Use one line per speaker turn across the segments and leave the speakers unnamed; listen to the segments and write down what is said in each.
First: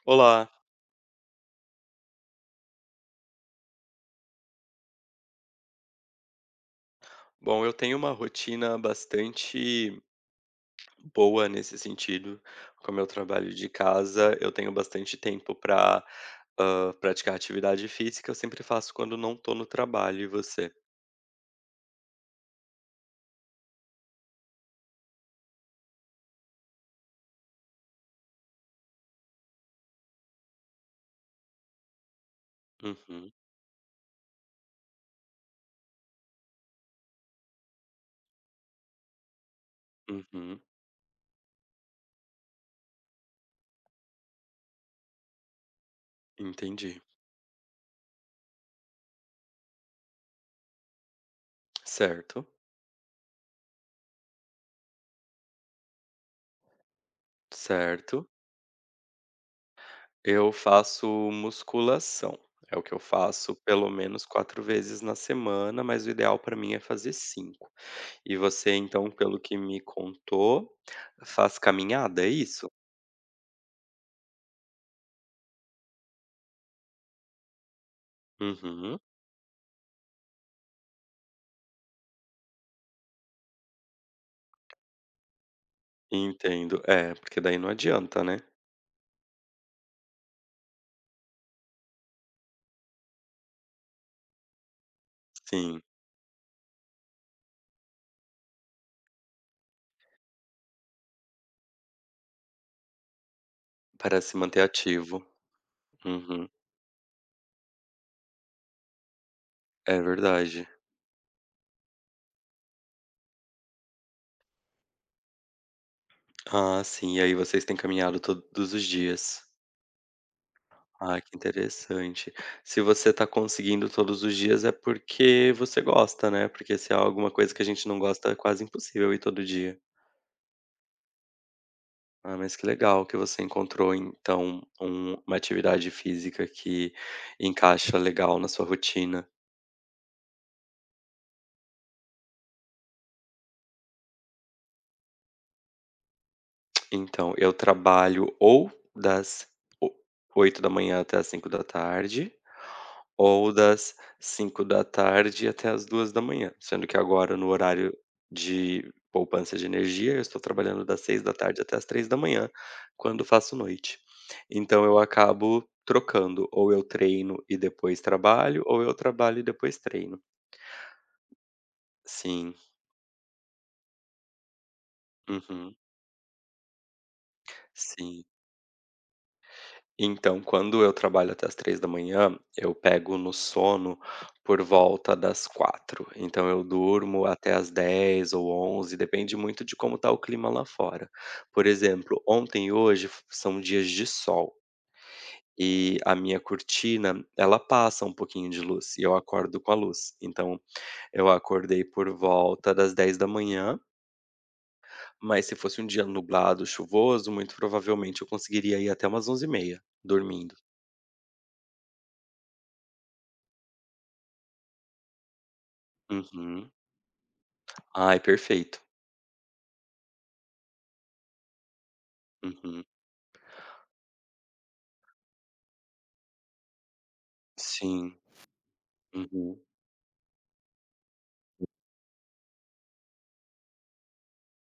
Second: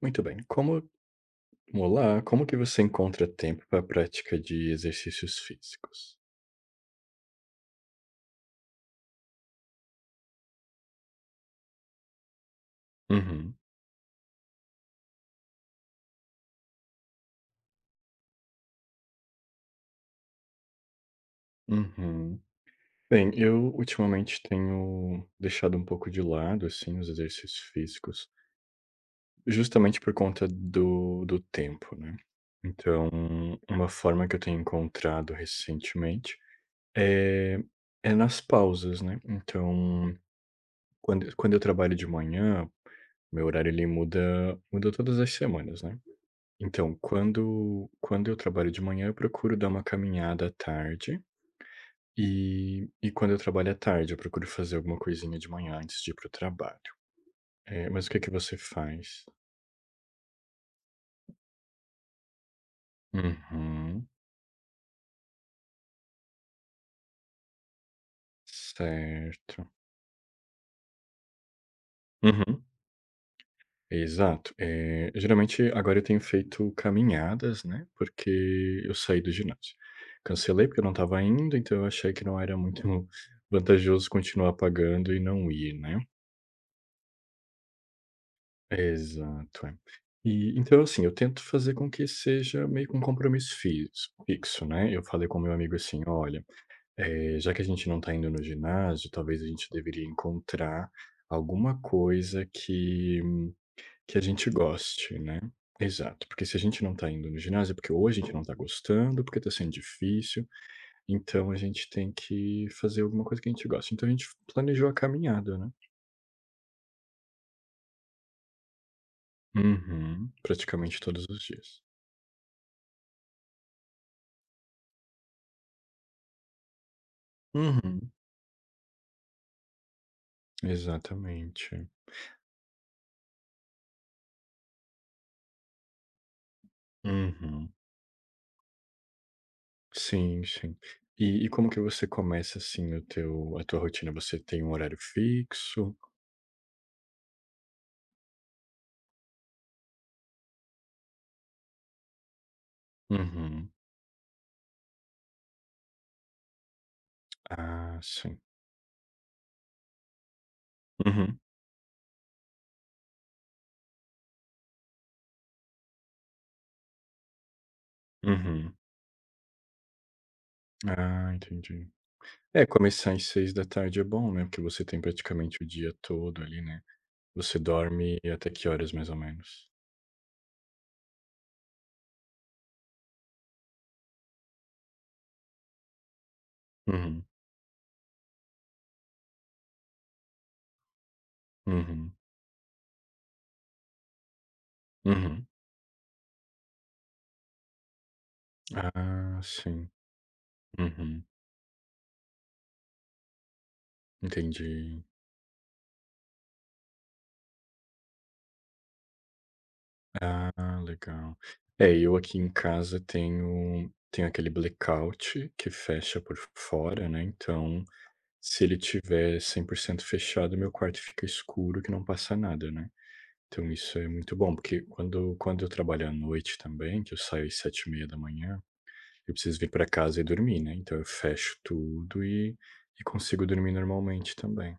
Muito bem.
Olá.
Olá, como que você encontra tempo para a prática de exercícios físicos?
Bom, eu tenho uma rotina bastante boa nesse sentido. Como eu trabalho
Uhum,
de casa, eu tenho bastante tempo para praticar atividade física. Eu sempre faço quando não tô no trabalho. E você?
uhum. Bem, eu ultimamente tenho deixado um pouco de lado, assim, os exercícios físicos, justamente por conta do tempo, né? Então,
Uhum,
uma forma que eu tenho encontrado recentemente é, é nas pausas, né? Então,
uhum.
quando eu trabalho de manhã, meu horário ele muda, todas as semanas, né? Então,
Entendi.
quando eu trabalho de manhã, eu procuro dar uma caminhada à tarde.
Certo,
E quando eu trabalho à tarde, eu procuro fazer alguma coisinha de manhã antes de ir para o trabalho. Mas o que é
certo.
que você faz?
Eu faço musculação. É o que eu faço pelo
Uhum.
menos 4 vezes na semana, mas o ideal para mim é fazer 5. E você então, pelo que
Certo.
me contou, faz caminhada, é
Uhum.
isso?
Exato. Geralmente, agora eu tenho feito caminhadas, né, porque eu
Uhum,
saí do ginásio. Cancelei porque eu não estava indo, então eu achei que não era muito vantajoso continuar pagando e não ir, né.
entendo. É, porque daí não adianta, né.
Exato, é. E então, assim, eu tento fazer com que seja meio que um compromisso fis fixo, né. Eu falei com meu amigo
Sim,
assim: "Olha, já que a gente não tá indo no ginásio, talvez a gente deveria encontrar alguma coisa que a
para se
gente
manter
goste,
ativo.
né". Exato, porque
Uhum,
se a gente não tá indo no ginásio é porque ou a gente não tá gostando, porque tá sendo
é
difícil,
verdade.
então a gente tem que fazer alguma coisa que a gente gosta. Então a gente planejou a caminhada, né.
Ah, sim, e aí vocês têm caminhado todos os dias?
Uhum. Praticamente
Ah,
todos
que
os dias.
interessante. Se você está conseguindo todos os dias é porque você gosta, né? Porque se é alguma coisa que a gente não
Uhum.
gosta, é quase impossível ir todo dia.
Exatamente.
Ah, mas que legal que você encontrou então uma atividade física que
Uhum.
encaixa legal na sua rotina.
Sim, sim. E como que você começa, assim, o teu a tua rotina? Você tem um horário fixo?
Então, eu trabalho ou das o- 8 da manhã até as 5 da tarde, ou
Uhum.
das cinco da tarde até as duas da manhã, sendo que agora no horário
Ah, sim.
de poupança de energia, eu estou trabalhando das seis da
Uhum,
tarde até as três da manhã, quando faço noite. Então eu acabo trocando, ou eu treino e depois trabalho,
uhum.
ou eu trabalho e depois treino.
Ah, entendi.
Sim.
É, começar às 6 da tarde é bom, né, porque você tem praticamente o
Uhum.
dia todo ali, né. Você dorme
Sim.
até que horas, mais ou menos?
Então, quando eu trabalho até as três da manhã, eu pego no sono por volta das quatro. Então eu
Uhum,
durmo até as 10 ou 11, depende muito de como tá o clima lá fora. Por
uhum,
exemplo, ontem e hoje f são dias de sol
uhum.
e a minha cortina, ela passa um pouquinho de luz e eu
Ah,
acordo com a
sim.
luz. Então
Uhum,
eu acordei por volta das dez da manhã,
entendi.
mas se fosse um dia nublado, chuvoso, muito provavelmente eu conseguiria ir até umas onze e meia dormindo.
Ah, legal. É, eu aqui em casa tenho aquele blackout que fecha por
Uhum.
fora, né, então,
Ai,
se ele
perfeito.
tiver 100% fechado, meu quarto fica escuro que não passa nada,
Uhum.
né. Então isso é muito bom, porque quando eu trabalho à noite também, que eu saio às sete e meia da
Sim.
manhã, eu preciso
Uhum.
vir para casa e dormir, né, então eu fecho tudo e consigo dormir normalmente também.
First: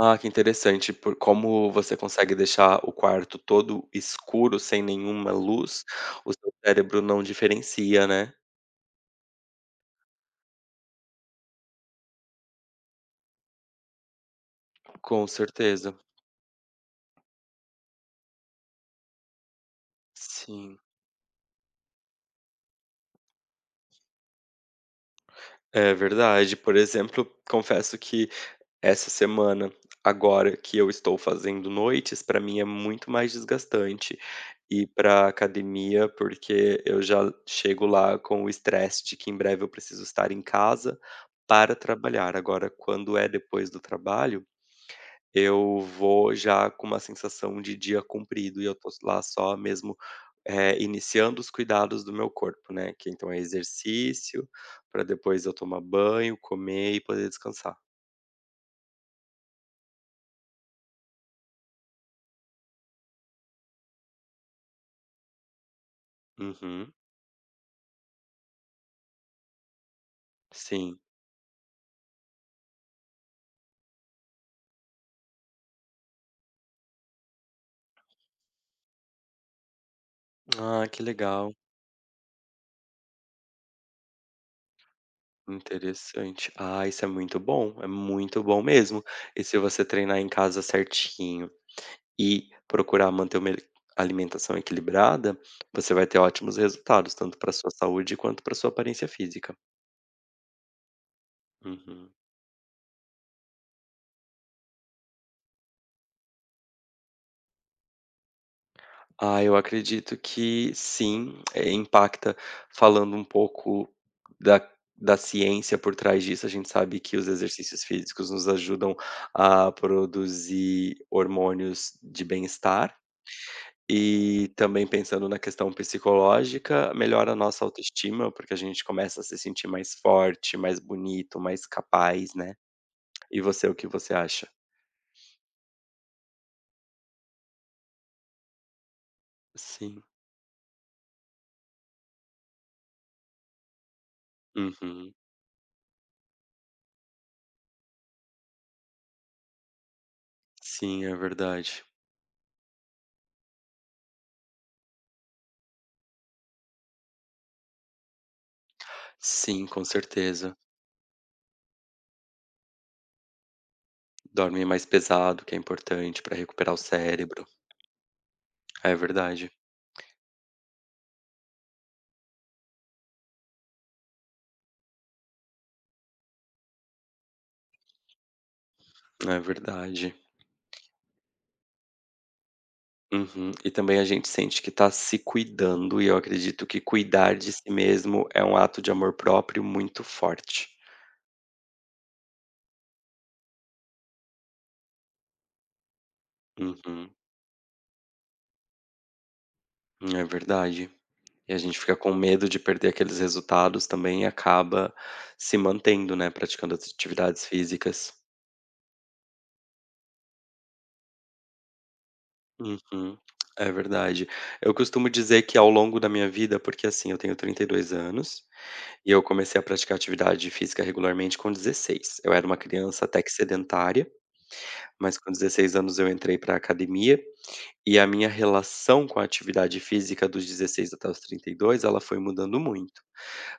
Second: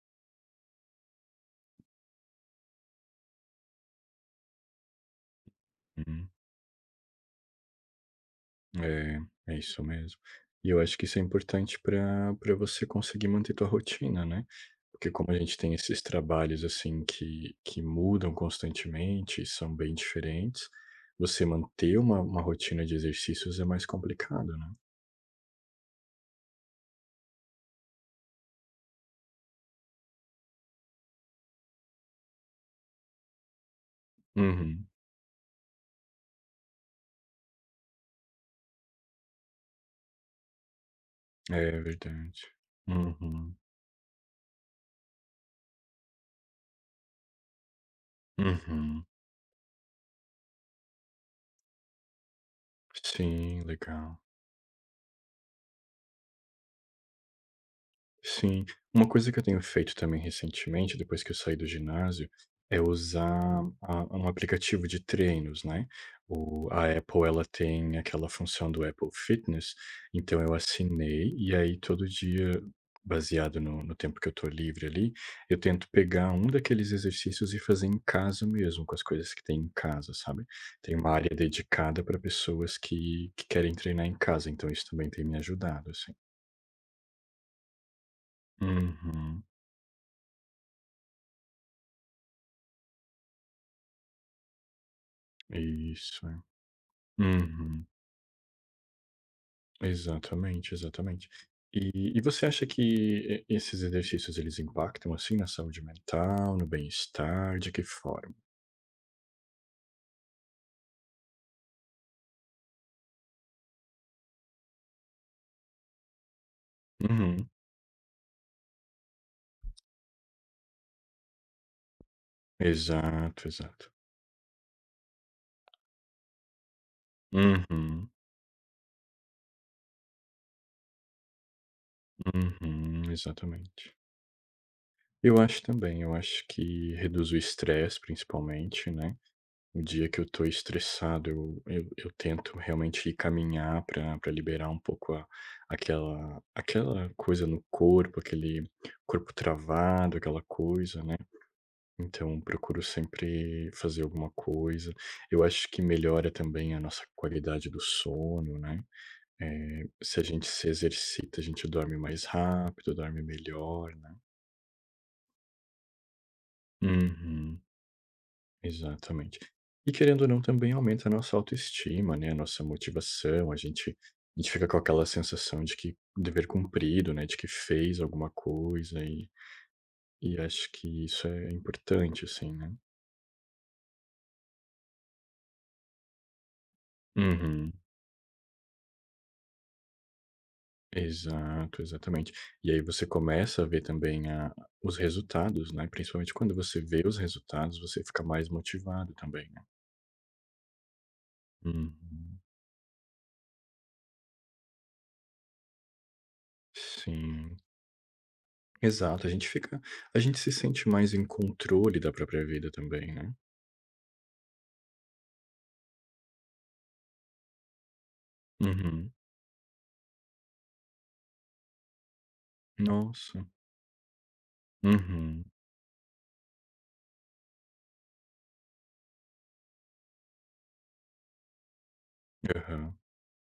Ah, que interessante, por como você consegue deixar o quarto todo escuro, sem nenhuma luz,
Uhum.
o seu cérebro não diferencia, né.
É, é isso mesmo. E eu acho que isso é importante para você conseguir manter tua rotina, né? Porque
Com
como a gente tem
certeza.
esses trabalhos assim que mudam constantemente e são bem diferentes,
Sim.
você manter uma rotina de exercícios é mais complicado, né?
É verdade. Por exemplo, confesso que essa semana, agora que eu estou fazendo noites, para mim é muito mais desgastante ir
Uhum.
para academia, porque eu já chego lá com o estresse de que em breve eu preciso estar em casa
É
para trabalhar.
verdade.
Agora, quando é
Uhum.
depois do trabalho, eu vou já com uma sensação de dia cumprido e eu tô
Uhum.
lá só mesmo, iniciando os cuidados do meu corpo, né, que então é
Sim, legal.
exercício, para depois eu tomar banho, comer e poder descansar.
Sim. Uma coisa que eu tenho feito também recentemente, depois que eu saí do ginásio, é usar a um aplicativo de treinos, né. O a
Uhum,
Apple, ela tem aquela função do Apple Fitness, então eu
sim.
assinei, e aí todo dia, baseado no tempo que eu tô livre ali, eu tento pegar um daqueles exercícios e fazer em casa mesmo, com as coisas que tem em casa, sabe.
Ah,
Tem
que
uma área
legal,
dedicada para pessoas que querem treinar em casa, então isso também tem me ajudado, assim.
interessante. Ah, isso é muito bom mesmo. E
Uhum.
se você treinar em casa certinho e procurar manter uma alimentação equilibrada, você vai ter
Isso, é.
ótimos resultados, tanto para sua
Uhum.
saúde quanto para sua aparência física.
Exatamente, exatamente. E,
Uhum.
e você acha que esses exercícios eles impactam assim na saúde mental, no bem-estar, de que forma?
Ah, eu acredito que sim, é, impacta falando um pouco da, da ciência por trás disso. A gente sabe que os
Uhum.
exercícios físicos nos ajudam a produzir hormônios de bem-estar.
Exato, exato.
E também pensando na questão psicológica, melhora a nossa
Uhum,
autoestima, porque a gente começa a se sentir mais forte, mais bonito, mais capaz, né.
uhum,
E você, o que
exatamente.
você acha?
Eu acho também, eu acho que reduz o estresse, principalmente, né? O
Sim.
dia que eu tô estressado, eu tento realmente ir caminhar para pra liberar um pouco
Uhum.
a aquela aquela coisa no corpo, aquele corpo travado, aquela coisa,
Sim, é
né.
verdade.
Então procuro sempre fazer alguma coisa. Eu acho que melhora também a nossa qualidade do sono, né.
Sim, com
Se a gente
certeza.
se exercita, a gente dorme mais rápido, dorme melhor, né.
Dorme mais pesado, que é importante para recuperar o cérebro.
Uhum.
É
Exatamente.
verdade,
E querendo ou não, também aumenta a nossa autoestima, né, a nossa motivação, a gente fica com aquela sensação de que dever cumprido, né, de que fez alguma coisa e
é verdade.
e acho que isso é importante, assim, né.
Uhum. E também a gente sente que tá se cuidando, e eu acredito que cuidar de si
Uhum.
mesmo é um ato de amor próprio muito forte.
Exato, exatamente. E aí você começa a ver também a os resultados, né, principalmente quando você vê
Uhum.
os resultados, você fica mais motivado também, né.
É verdade. E a gente
Uhum.
fica com medo de perder aqueles resultados também e acaba se mantendo, né, praticando as atividades
Sim.
físicas.
Exato, a gente se sente mais em controle da própria vida também,
Uhum.
né.
É verdade. Eu costumo dizer que ao longo da minha vida, porque assim, eu tenho 32 anos e
Uhum.
eu comecei a praticar atividade física regularmente com 16. Eu era uma criança até que
Nossa.
sedentária, mas com
Uhum.
16 anos eu entrei para a academia e a minha relação com a atividade física dos 16 até os 32, ela foi mudando
Aham.
muito.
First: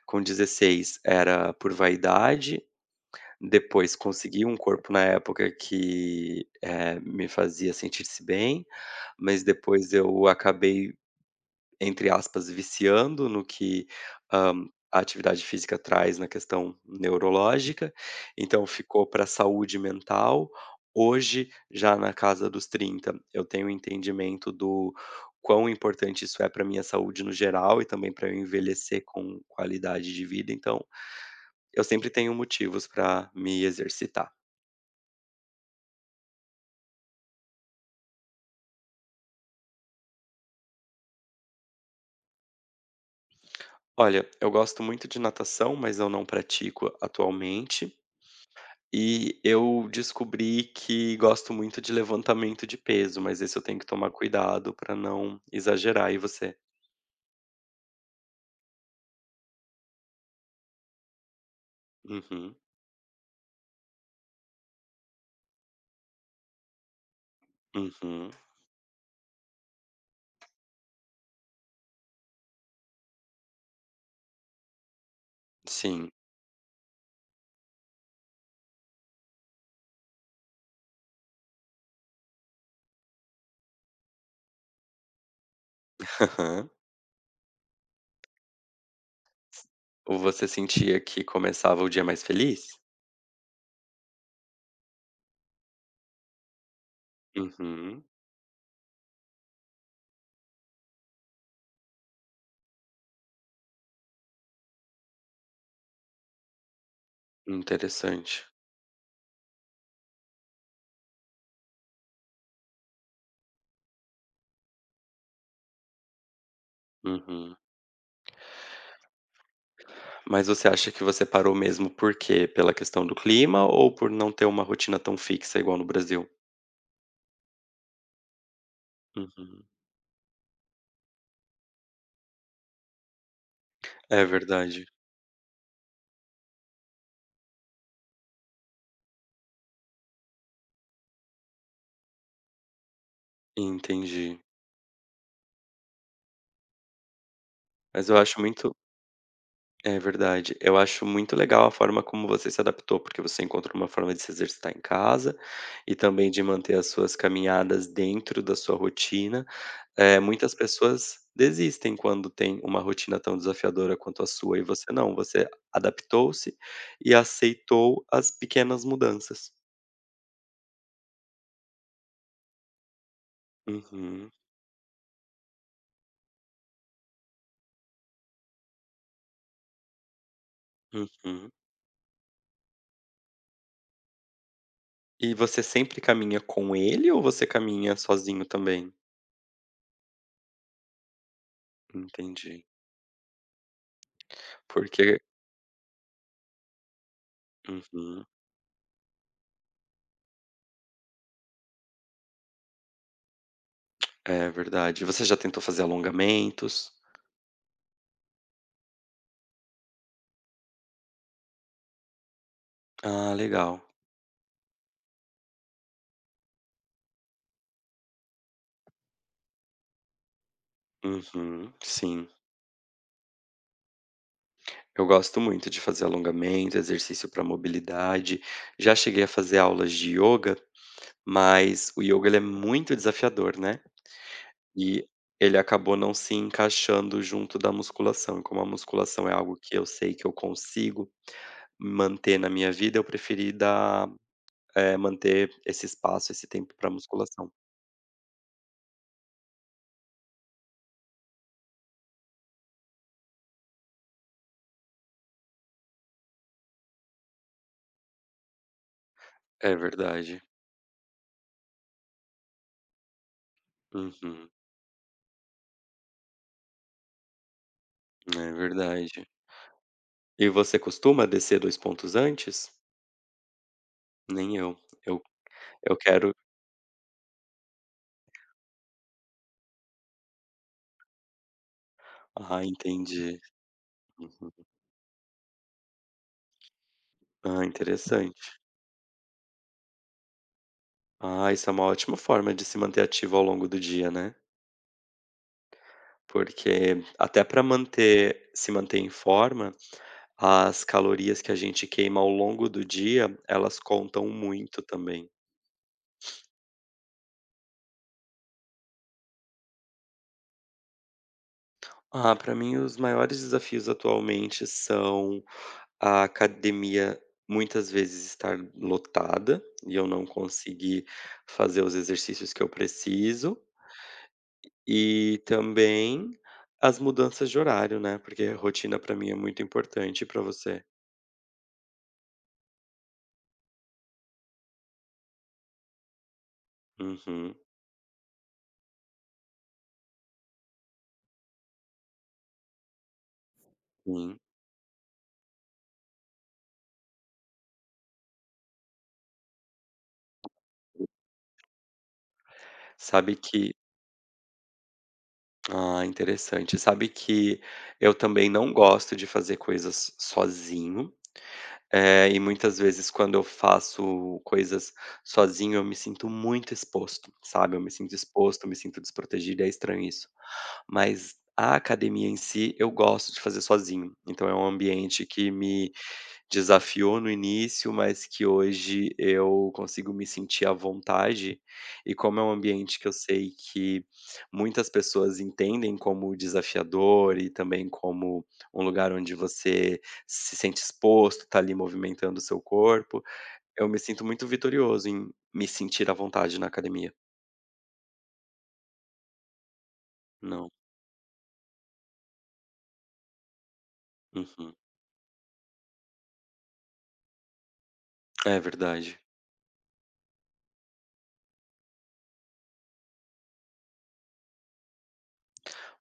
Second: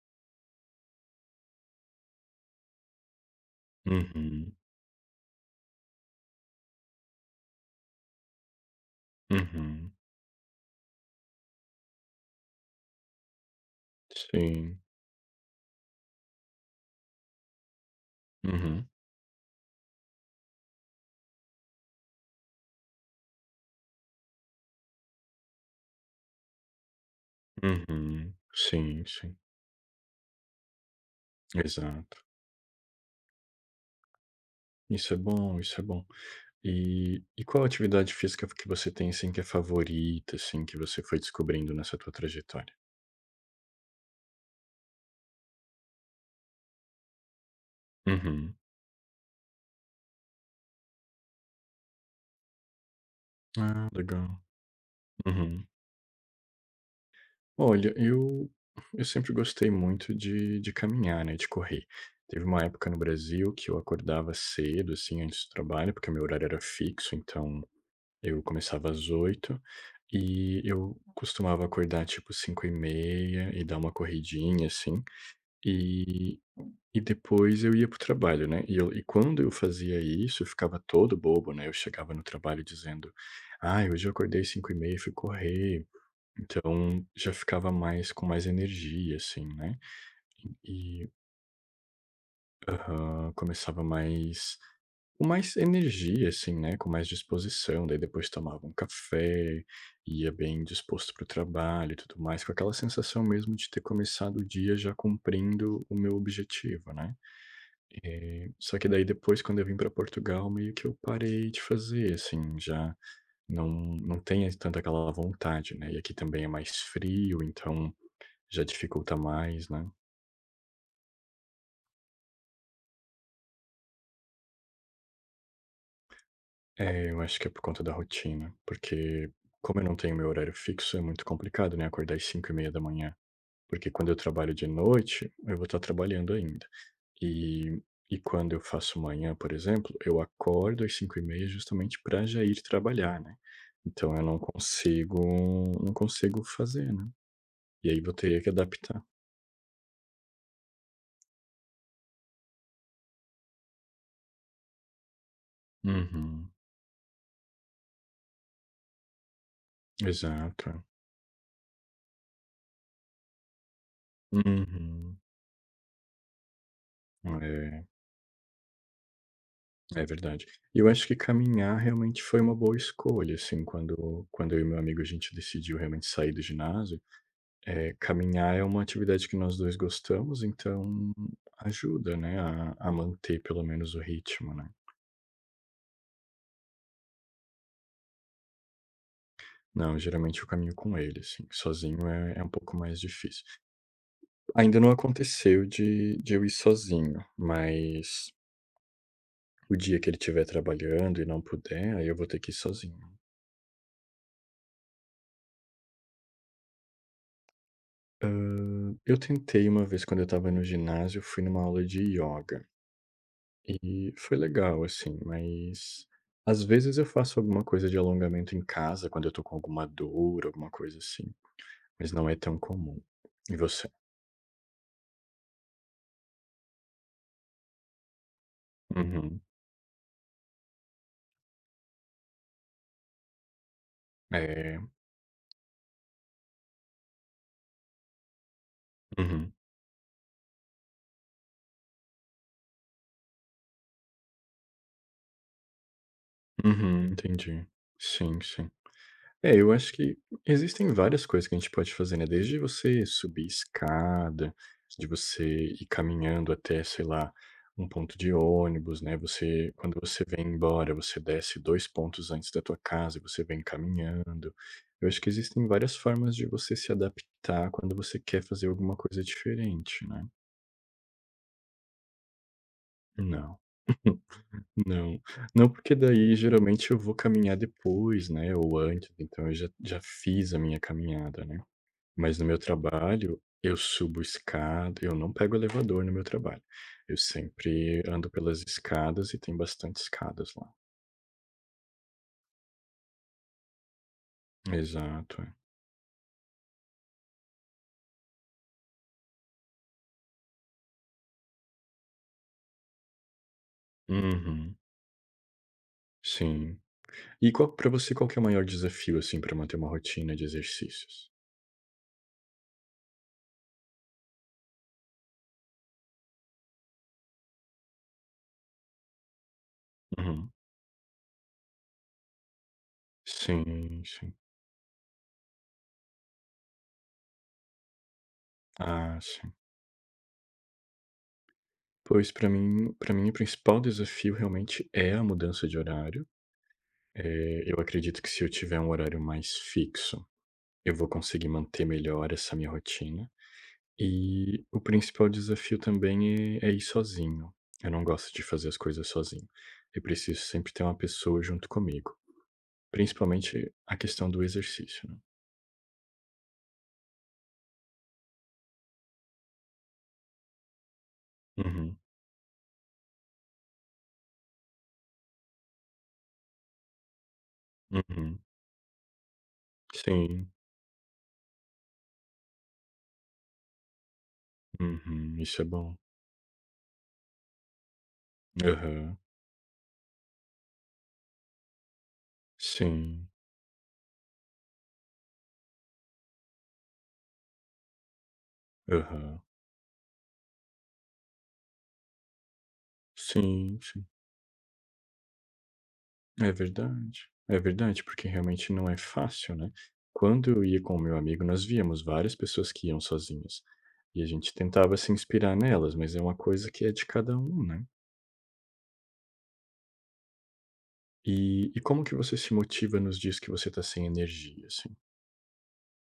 Com 16 era por vaidade, depois consegui
Uhum.
um corpo na época que, me fazia sentir-se bem, mas
Uhum.
depois eu acabei, entre aspas, "viciando" no que, hã,
Sim.
a atividade física traz na questão neurológica, então
Uhum.
ficou para a saúde mental. Hoje, já na casa dos 30 eu tenho entendimento do quão importante isso é para minha saúde no geral e também para
Uhum.
eu
Sim,
envelhecer
sim.
com qualidade de vida, então eu sempre
Exato.
tenho motivos para me exercitar.
Isso é bom, isso é bom. E qual atividade física que você tem, assim, que é favorita, assim, que você foi descobrindo nessa tua trajetória?
Olha, eu gosto muito de natação, mas eu não pratico atualmente.
Uhum.
E eu descobri que gosto muito de levantamento de peso, mas esse eu tenho que
Ah,
tomar
legal.
cuidado para não
Uhum.
exagerar. E você?
Olha, eu sempre gostei muito de caminhar, né, de correr. Teve
Uhum,
uma época no Brasil que eu acordava cedo, assim, antes do trabalho, porque meu horário era fixo, então
uhum,
eu começava às 8h e eu costumava acordar tipo 5h30 e dar uma corridinha, assim,
sim.
e e depois eu ia para o trabalho, né. E quando eu fazia isso, eu ficava todo bobo, né, eu chegava no trabalho dizendo: ah, hoje eu acordei 5h30, e fui correr.
Aham.
Então, já ficava mais com mais energia, assim, né.
Ou você sentia
E
que começava o dia mais feliz?
aham, começava mais com mais energia, assim, né, com mais disposição, daí
Uhum,
depois tomava um café, ia bem disposto para o trabalho e tudo mais, com aquela sensação mesmo de ter começado o dia já cumprindo o meu objetivo, né.
interessante.
Só que daí depois quando eu vim para Portugal, meio que eu parei de fazer, assim, já não não tem tanta aquela vontade, né. E aqui também é mais frio,
Uhum.
então já dificulta mais, né.
Mas você acha que você parou mesmo por quê? Pela questão do clima ou por não ter uma rotina tão fixa igual no Brasil?
É, eu acho que é por conta da rotina, porque
Uhum.
como eu não tenho meu horário fixo, é muito complicado, né, acordar às 5h30 da manhã, porque quando eu
É
trabalho de
verdade,
noite, eu vou estar trabalhando ainda. E e quando eu faço manhã, por exemplo, eu acordo às 5h30 justamente para já ir trabalhar, né. Então eu não
entendi.
consigo não consigo fazer, né. E aí
Mas
vou
eu acho
teria que
muito
adaptar.
é verdade. Eu acho muito legal a forma como você se adaptou, porque você encontrou uma forma de se exercitar em casa e também de
Uhum.
manter as suas caminhadas dentro da sua rotina. Muitas
Exato.
pessoas desistem quando tem uma rotina tão desafiadora quanto a sua e você não,
Uhum.
você adaptou-se e
É.
aceitou as pequenas mudanças.
É verdade. E eu acho que caminhar realmente foi uma boa escolha, assim, quando
Uhum,
quando eu e meu amigo a gente decidiu realmente sair do ginásio, caminhar é uma atividade que nós 2 gostamos, então
uhum.
ajuda, né, a manter pelo menos o ritmo, né.
E você sempre caminha com ele ou você caminha sozinho também?
Não, geralmente eu caminho com ele, assim, sozinho é um
Entendi.
pouco mais difícil. Ainda não
Porque
aconteceu de eu ir sozinho,
uhum,
mas o dia que ele estiver trabalhando e não puder, aí eu vou ter que ir sozinho.
é verdade. Você já tentou fazer alongamentos?
Eu tentei uma vez quando eu estava no ginásio, fui numa aula de ioga
Ah, legal.
e foi legal, assim, mas às vezes eu faço alguma coisa de alongamento em casa quando eu tô com alguma dor, alguma coisa assim,
Uhum,
mas
sim.
não é tão comum. E você?
Eu gosto muito de fazer alongamento, exercício para mobilidade. Já cheguei a
Uhum.
fazer aulas de yoga, mas o yoga ele é muito desafiador, né?
É.
E ele acabou não se encaixando junto da musculação. E como a musculação é
Uhum,
algo que eu sei que eu consigo manter na minha vida, eu preferi manter esse espaço, esse tempo para
uhum,
musculação.
entendi. Sim, sim. É, eu acho que existem várias coisas que a gente pode fazer, né, desde você subir escada, de você ir caminhando até, sei lá, um ponto de ônibus, né, você
É
quando você
verdade.
vem embora, você desce 2 pontos antes da tua casa e você vem
Uhum.
caminhando. Eu acho que existem várias formas de você se adaptar quando você quer
É
fazer alguma coisa
verdade.
diferente, né.
E você costuma descer 2 pontos antes?
Não,
Nem eu.
não,
Eu
não, porque
eu
daí
quero
geralmente eu vou caminhar depois, né, ou antes, então eu já já fiz a minha caminhada, né. Mas no meu
ah, entendi.
trabalho, eu subo
Uhum.
escada, eu não pego elevador no meu trabalho. Eu
Ah,
sempre ando
interessante.
pelas escadas e tem bastante escadas lá.
Ah, isso é uma ótima forma de se manter ativo ao longo do dia, né.
Exato, é.
Porque até para manter se manter em forma, as calorias que a gente queima ao longo do dia, elas contam
Uhum,
muito também.
sim. E qual para você qual que é o maior desafio assim para manter uma rotina de exercícios?
Ah, para mim os maiores desafios atualmente são a academia muitas vezes estar lotada e eu não
Uhum.
conseguir fazer os exercícios que eu preciso,
Sim, sim.
e também as mudanças de horário, né, porque a rotina para
Ah,
mim é
sim.
muito importante, para você?
Pois para mim o principal desafio realmente é a mudança de horário.
Uhum,
Eu acredito que se eu tiver um horário mais fixo, eu vou conseguir manter melhor essa minha rotina.
sim.
E o principal desafio também é ir sozinho. Eu não gosto de fazer as coisas sozinho. Eu preciso sempre ter uma pessoa junto comigo,
Sabe
principalmente
que
a questão do exercício, né.
ah, interessante. Sabe que eu também não gosto de fazer coisas sozinho.
Uhum,
É, e muitas vezes quando eu faço coisas sozinho, eu me sinto muito exposto, sabe? Eu me sinto
uhum.
exposto, eu me sinto desprotegido, é estranho isso.
Sim,
Mas a academia em si, eu gosto de fazer sozinho. Então é um ambiente
uhum,
que
isso é
me
bom.
desafiou no início, mas que hoje
Aham,
eu consigo me sentir à vontade, e como é um ambiente que eu
sim,
sei que muitas pessoas entendem como desafiador e também como um lugar onde
aham.
você se sente exposto, tá ali movimentando o seu corpo,
Sim,
eu me
sim.
sinto muito vitorioso em me sentir à vontade na academia.
É verdade, porque realmente não é fácil, né. Quando eu
Não.
ia com o meu amigo, nós víamos várias pessoas que iam sozinhas, e a gente
Uhum.
tentava se inspirar nelas, mas é uma coisa que é de cada um, né.
É verdade.
E como que você se motiva nos dias que você tá sem energia, assim?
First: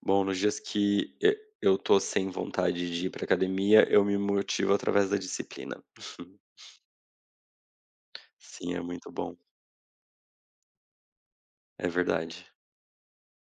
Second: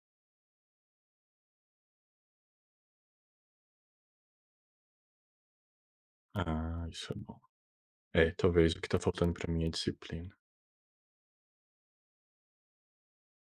Bom, nos dias que eu tô sem vontade de ir pra academia, eu me motivo através da disciplina.
Ah, isso é bom. É, talvez
Sim,
o
é
que tá
muito
faltando
bom.
pra mim é disciplina.
É verdade.